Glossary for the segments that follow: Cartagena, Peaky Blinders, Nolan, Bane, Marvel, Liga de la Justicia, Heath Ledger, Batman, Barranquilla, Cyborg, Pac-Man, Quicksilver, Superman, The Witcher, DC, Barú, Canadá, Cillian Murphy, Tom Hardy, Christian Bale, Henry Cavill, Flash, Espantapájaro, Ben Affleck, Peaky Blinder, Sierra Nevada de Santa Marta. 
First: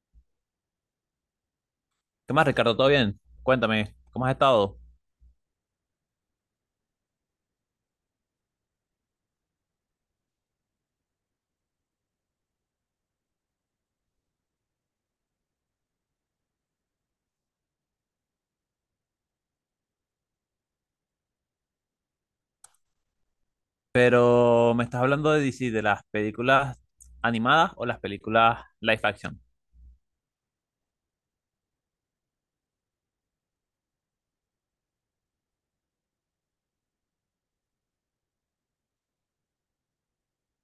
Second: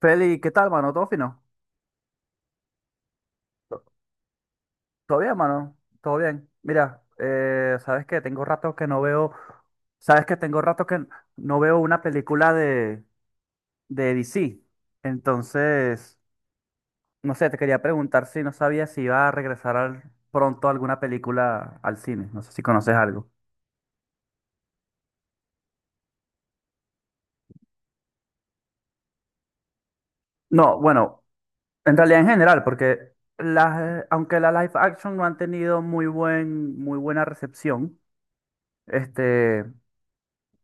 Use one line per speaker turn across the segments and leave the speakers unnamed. Feli, ¿qué tal, mano? ¿Todo fino?
¿Qué más, Ricardo? ¿Todo bien? Cuéntame, ¿cómo has estado?
¿Todo bien, mano? ¿Todo bien? Mira, ¿sabes qué? Tengo rato que no veo... ¿Sabes qué? Tengo rato que no veo una película de DC. Entonces, no sé, te quería preguntar si no sabía si iba a regresar al- pronto alguna película al cine. No sé si conoces algo.
Pero me estás hablando de DC, ¿de las películas animadas o las películas live action?
No, bueno, en realidad en general, porque las, aunque la live action no han tenido muy buena recepción, este,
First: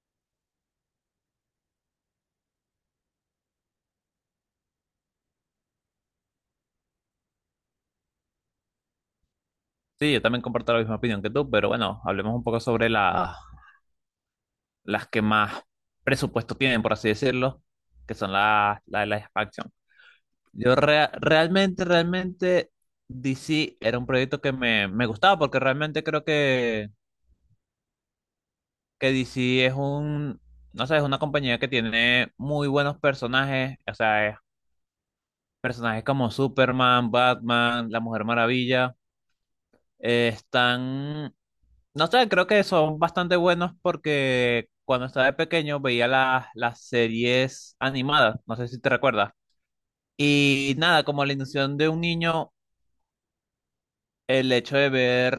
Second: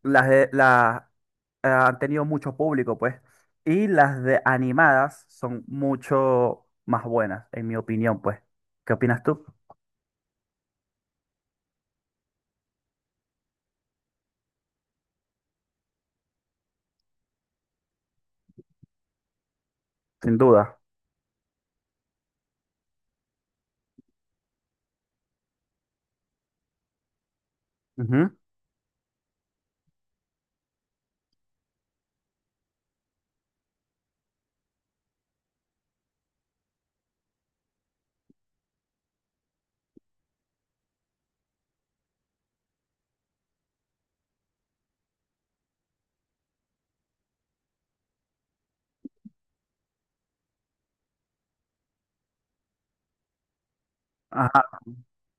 las han tenido mucho público, pues. Y las de animadas son mucho más buenas, en mi opinión, pues. ¿Qué opinas tú?
Sí, yo también comparto la misma opinión que tú, pero bueno, hablemos un poco sobre las que más presupuesto tienen, por así decirlo, que son las de live action.
Sin
Yo
duda.
rea- realmente, realmente, DC era un proyecto que me gustaba porque realmente creo
Ujú.
que DC es un, no sé, es una compañía que tiene muy buenos personajes. O sea, es personajes como Superman, Batman, La Mujer Maravilla, están, no sé, creo que son bastante buenos porque cuando estaba de pequeño veía las series animadas, no sé si te recuerdas. Y nada, como la ilusión de un niño, el
Ajá,
hecho de ver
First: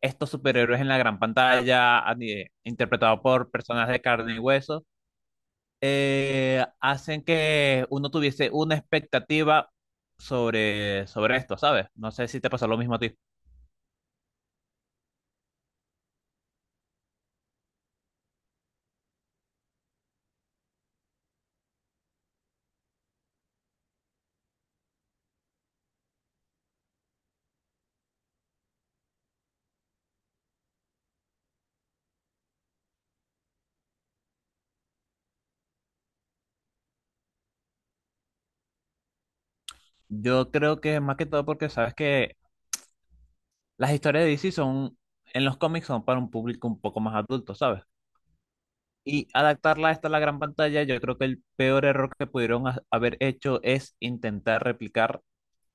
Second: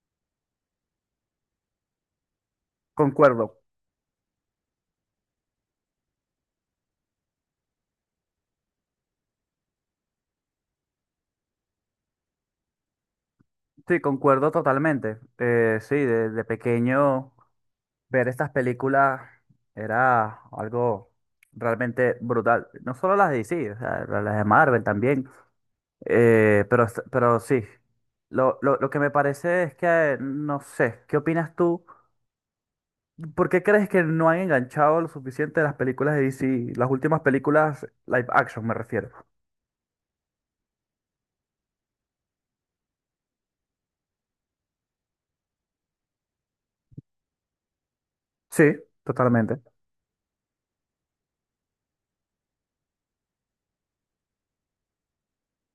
estos superhéroes en la gran pantalla, interpretados por
concuerdo.
personas de carne y hueso, hacen que uno tuviese una expectativa sobre esto, ¿sabes? No sé si te pasó lo mismo a ti.
Sí, concuerdo totalmente. Sí, de pequeño ver estas películas era algo realmente brutal. No solo las de DC, o sea, las de Marvel también. Pero sí, lo que me parece es que, no sé, ¿qué opinas tú? ¿Por qué crees que no han enganchado lo suficiente las películas de DC? Las últimas películas live action, me refiero.
Yo creo que más que todo porque sabes que las historias de DC son, en los cómics son, para un público un poco más adulto, ¿sabes?
Sí,
Y
totalmente.
adaptarla a esta a la gran pantalla, yo creo que el peor error que pudieron haber hecho es intentar replicar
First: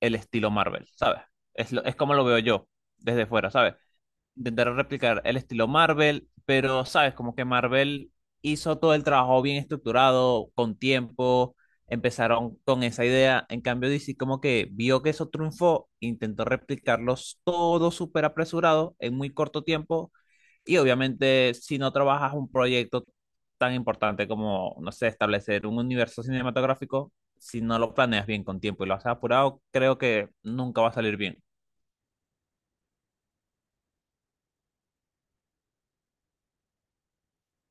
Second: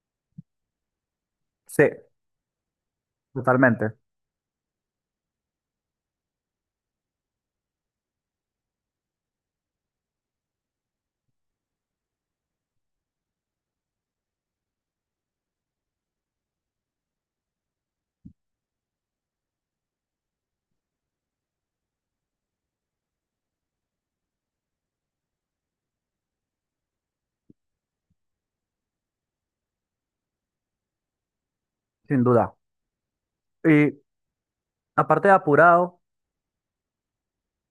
el estilo Marvel, ¿sabes?
Sí,
Es como lo veo yo desde fuera, ¿sabes?
totalmente,
Intentaron replicar el estilo Marvel, pero sabes, como que Marvel hizo todo el trabajo bien estructurado, con tiempo, empezaron con esa idea. En cambio, DC como que vio que eso triunfó, intentó replicarlos todo súper apresurado en muy corto tiempo. Y obviamente, si no trabajas un proyecto tan importante como, no sé, establecer un universo cinematográfico, si no lo planeas bien con tiempo y lo haces apurado, creo que nunca va a salir bien.
sin duda. Y aparte de apurado,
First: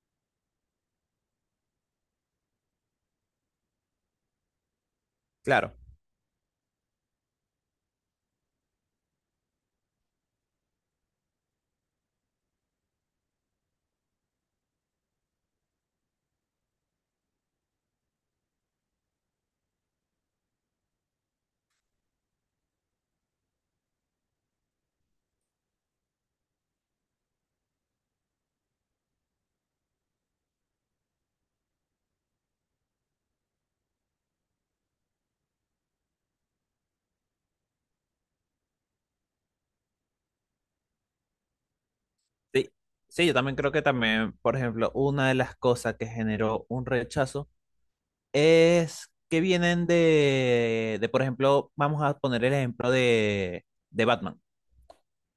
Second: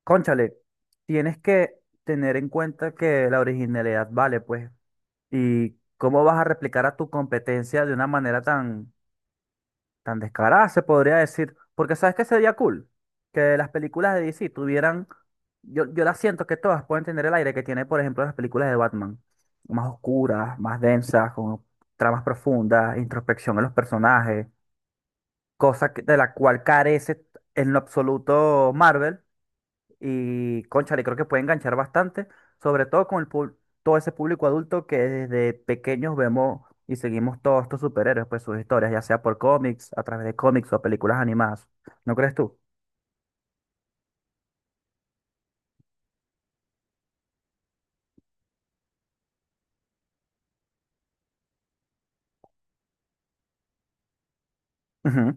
cónchale, tienes que tener en cuenta que la originalidad vale, pues.
Claro.
¿Y cómo vas a replicar a tu competencia de una manera tan, tan descarada, se podría decir? Porque sabes que sería cool que las películas de DC tuvieran, yo las siento que todas pueden tener el aire que tiene, por ejemplo, las películas de Batman, más oscuras, más densas, con tramas profundas, introspección en los personajes, cosa que- de la cual carece en lo absoluto Marvel, y, cónchale, creo que puede enganchar bastante, sobre todo con el, pub- todo ese público adulto que desde pequeños vemos y seguimos todos estos superhéroes, pues sus historias, ya sea por cómics, a través de cómics o películas animadas. ¿No crees tú?
Sí, sí, yo también creo que también, por ejemplo, una de las cosas que generó un rechazo es que vienen de por ejemplo, vamos a poner el ejemplo de Batman.
Ujú,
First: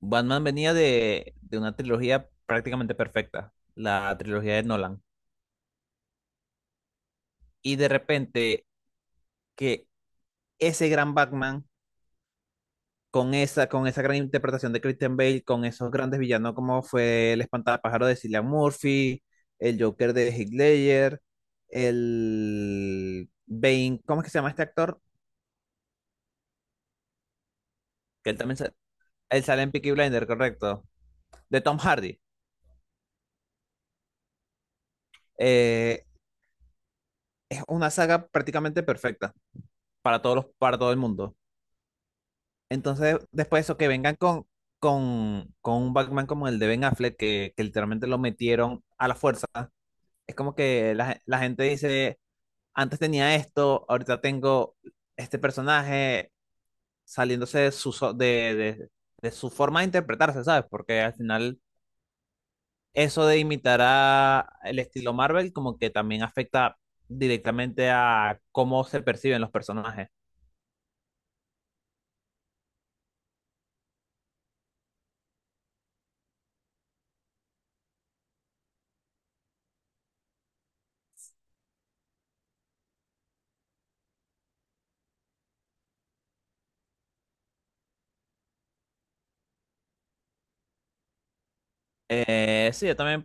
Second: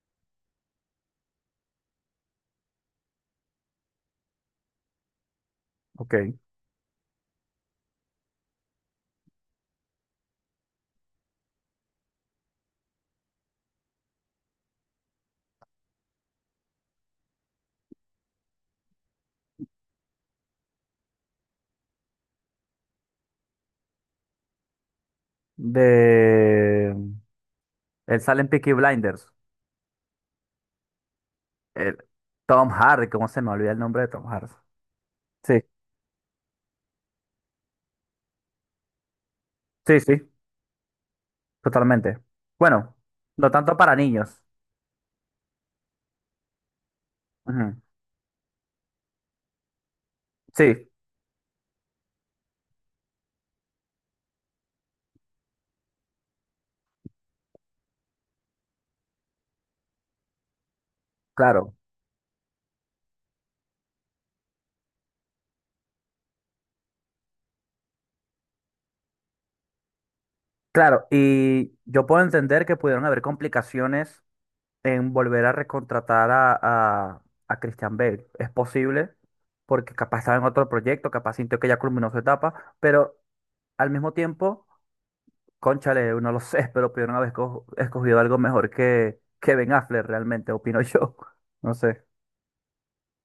Batman venía de una trilogía prácticamente perfecta, la trilogía de Nolan.
ok.
Y de repente que ese gran Batman con esa gran interpretación de Christian Bale, con esos grandes villanos como fue el Espantapájaro de Cillian Murphy, el Joker de Heath Ledger, el Bane, ¿cómo es que se llama este actor?
De... Él
Que él
sale en
también sa-
Peaky Blinders.
Él sale en Peaky Blinder, correcto, de Tom
El
Hardy.
Tom Hardy, ¿cómo se me olvida el nombre de Tom Hardy? Sí,
Eh, es una saga prácticamente perfecta
sí,
para
sí.
todos para todo el mundo.
Totalmente. Bueno,
Entonces,
no
después de
tanto
eso, que
para
vengan
niños.
con un Batman como el de Ben Affleck, que
Ujú.
literalmente lo metieron a la fuerza, es como
Sí,
que la gente dice: antes tenía esto, ahorita tengo este personaje saliéndose de de su forma de interpretarse, ¿sabes? Porque al final
claro.
eso de imitar a el estilo Marvel como que también afecta directamente a cómo se perciben los personajes.
Claro, y yo puedo entender que pudieron haber complicaciones en volver a recontratar a, a Christian Bale. Es posible, porque capaz estaba en otro proyecto, capaz sintió que ya culminó su etapa, pero al mismo tiempo, cónchale, no lo sé, pero pudieron haber esco- escogido algo mejor que Ben Affleck realmente, opino yo. No sé.
Sí, yo también,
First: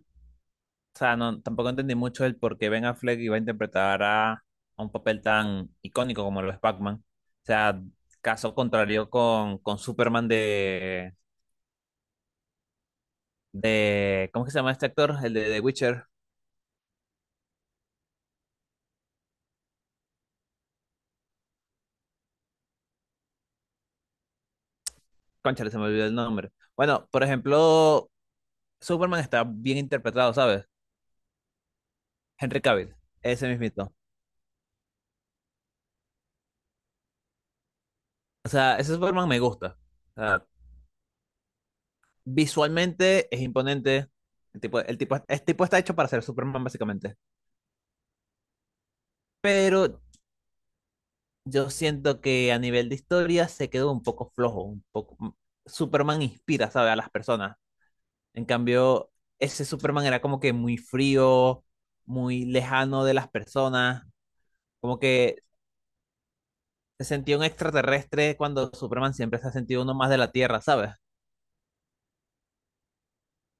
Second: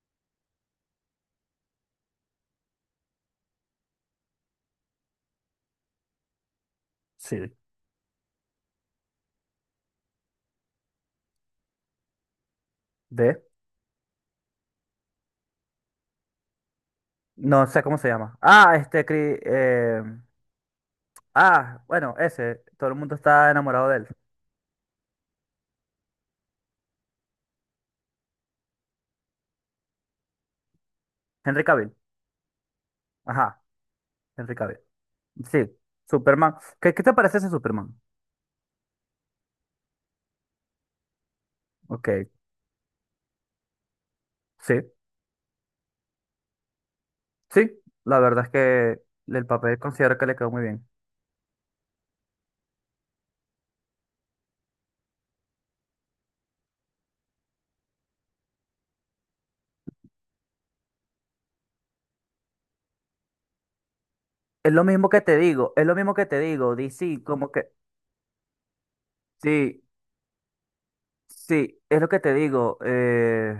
o sea, no, tampoco entendí mucho el por qué Ben Affleck iba a interpretar a un papel tan icónico como lo es Pac-Man.
Sí.
O sea, caso contrario con Superman
¿De?
de, ¿cómo que se llama este actor? El de The Witcher.
No sé cómo se llama. Ah, este, Cri- ah, bueno, ese, todo el mundo está enamorado de él.
Cónchale, se me olvidó el nombre. Bueno, por ejemplo, Superman está bien interpretado, ¿sabes?
Henry Cavill.
Henry Cavill, ese
Ajá,
mismito.
Henry Cavill. Sí, Superman. ¿Qué, qué te parece ese Superman?
O sea, ese Superman me gusta. O sea,
Ok,
visualmente es imponente. El
sí,
tipo, el tipo, este tipo está hecho para ser Superman, básicamente.
sí, la verdad es que el papel
Pero
considero que le quedó muy bien.
yo siento que a nivel de historia se quedó un poco flojo, un poco... Superman inspira, ¿sabes? A las personas. En cambio, ese Superman era como que muy frío, muy lejano de las personas,
Es lo
como
mismo que te
que
digo, es lo mismo que te digo,
se
DC,
sentía un
como que...
extraterrestre cuando Superman siempre se ha
Sí,
sentido uno más de la Tierra, ¿sabes?
sí, es lo que te digo,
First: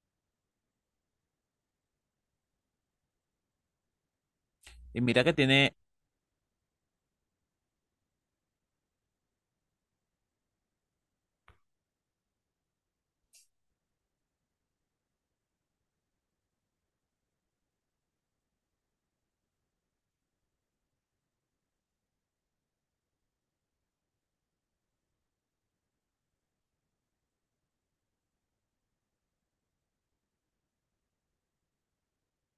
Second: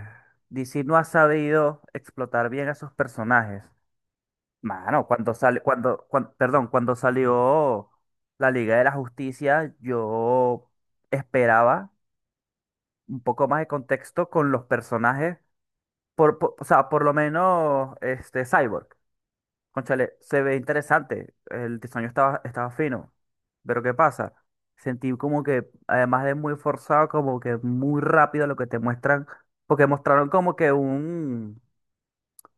DC no ha sabido explotar bien a sus personajes.
Y
Mano,
mira que
cuando sale,
tiene,
cuando, cuan- perdón, cuando salió la Liga de la Justicia, yo esperaba un poco más de contexto con los personajes. Por- o sea, por lo menos este Cyborg. Cónchale, se ve interesante. El diseño estaba fino. Pero ¿qué pasa? Sentí como que, además de muy forzado, como que muy rápido lo que te muestran. Porque mostraron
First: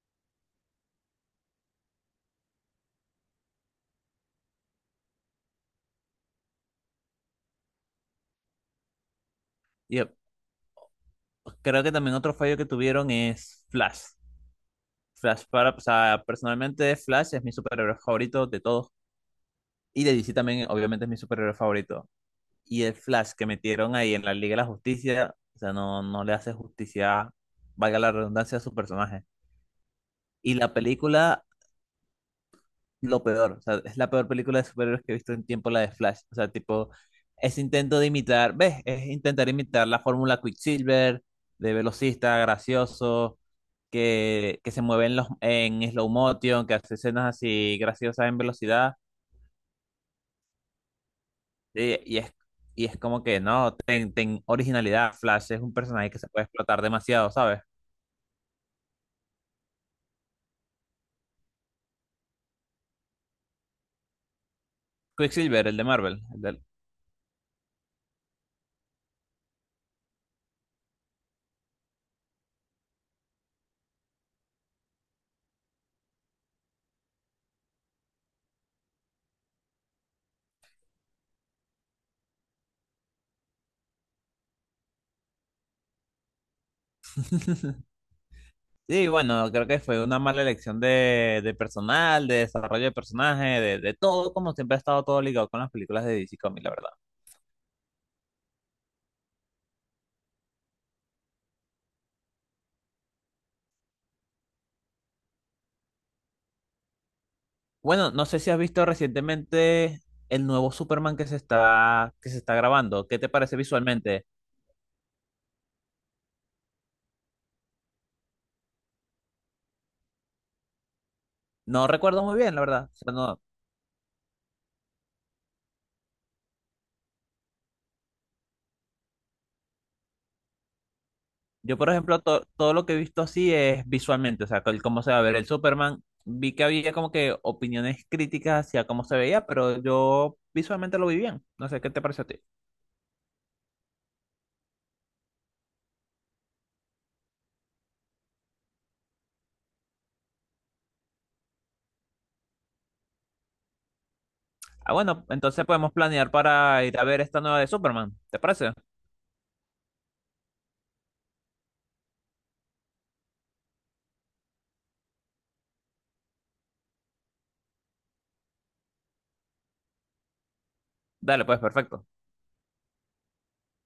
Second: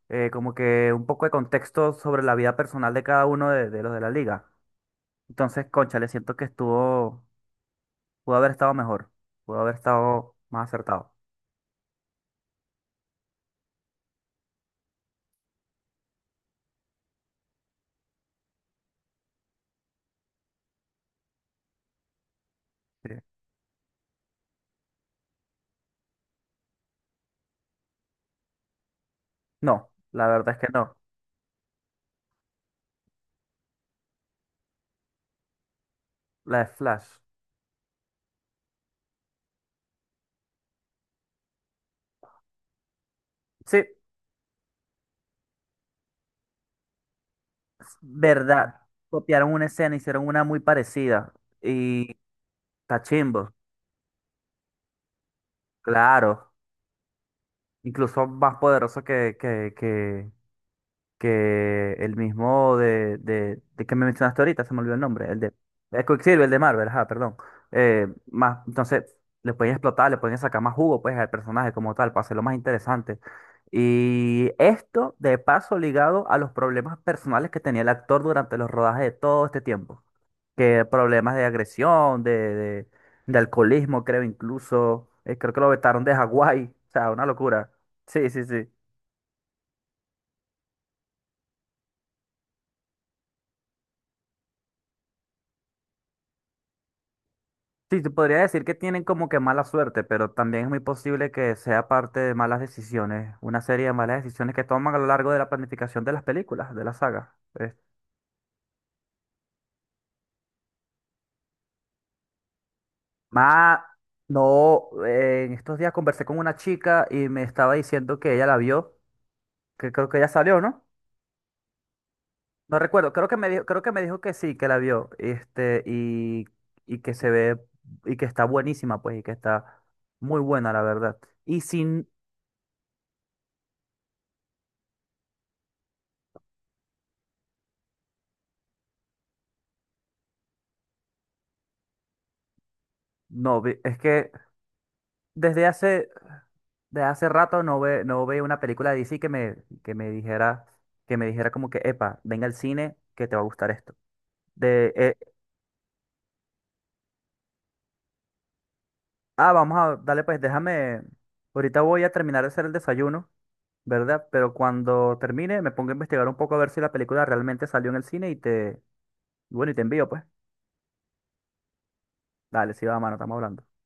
como que un poco de contexto sobre la vida personal de cada uno de los de la liga. Entonces, cónchale, siento que estuvo, pudo haber estado mejor. Pudo haber
y
estado más acertado.
creo que también otro fallo que tuvieron es Flash. Flash para, o sea, personalmente Flash es mi superhéroe favorito de todos. Y de DC también, obviamente, es mi superhéroe favorito. Y el
Sí.
Flash que metieron ahí en la Liga de la Justicia, o sea, no, no le hace justicia, valga la redundancia, a su personaje.
No, la
Y
verdad es que
la
no.
película lo peor. O sea, es la peor película de superhéroes que he visto en tiempo, la de Flash. O sea,
La de
tipo,
Flash.
es intento de imitar, ¿ves? Es intentar imitar la fórmula Quicksilver, de velocista, gracioso,
Sí,
que se mueve en slow motion, que hace escenas así
es
graciosas en
verdad,
velocidad.
copiaron una escena, hicieron una muy parecida
Y,
y
y es, y es
está
como que
chimbo,
no, ten originalidad. Flash es un personaje que se puede
claro,
explotar demasiado, ¿sabes?
incluso más poderoso que el mismo de que me mencionaste ahorita, se me olvidó el nombre, el de
Quicksilver, el de
el
Marvel, el
Quicksilver, el de
de.
Marvel, ajá, perdón. Entonces, le pueden explotar, le pueden sacar más jugo, pues, al personaje como tal, para hacerlo más interesante. Y esto, de paso, ligado a los problemas personales que tenía el actor durante los rodajes de todo este tiempo. Que problemas de agresión, de alcoholismo, creo incluso. Creo que lo vetaron de Hawái. O sea, una locura. Sí, sí, sí.
Sí, bueno, creo que fue una mala elección de personal, de desarrollo de personaje, de todo, como siempre ha estado todo ligado con las películas de DC Comics, la verdad.
Sí, te podría decir que tienen como que mala suerte, pero también es muy posible que sea parte de malas decisiones, una serie de malas decisiones que toman a lo largo de la planificación de las películas, de la saga.
Bueno, no sé si has visto recientemente el nuevo Superman que que se está grabando. ¿Qué te parece
Más,
visualmente?
no, en estos días conversé con una chica y me estaba diciendo que ella la vio, que creo que ya salió, ¿no?
No recuerdo muy bien, la
No
verdad. O
recuerdo,
sea,
creo que me dijo, creo que me dijo que sí, que la vio, este, y que se ve, y que está buenísima, pues, y que está muy buena, la verdad. Y
yo, por
sin,
ejemplo, todo lo que he visto así es visualmente, o sea, el cómo se va a ver el Superman. Vi que había como que opiniones críticas hacia cómo se veía, pero yo visualmente lo vi bien. No sé, ¿qué te parece a ti?
no, vi- es que desde hace, desde hace rato no ve, no veo una película de DC que me dijera, que me dijera como que, epa, venga al cine, que te va a gustar esto.
Ah,
De,
bueno, entonces podemos planear para ir a ver esta nueva de Superman. ¿Te parece?
ah, vamos a, dale, pues, déjame, ahorita voy a terminar de hacer el desayuno. ¿Verdad? Pero cuando termine me pongo a investigar un poco a ver si la película realmente salió en el cine y te, y bueno, y te envío, pues.
Dale, pues, perfecto.
Dale, sí, va, mano, estamos hablando.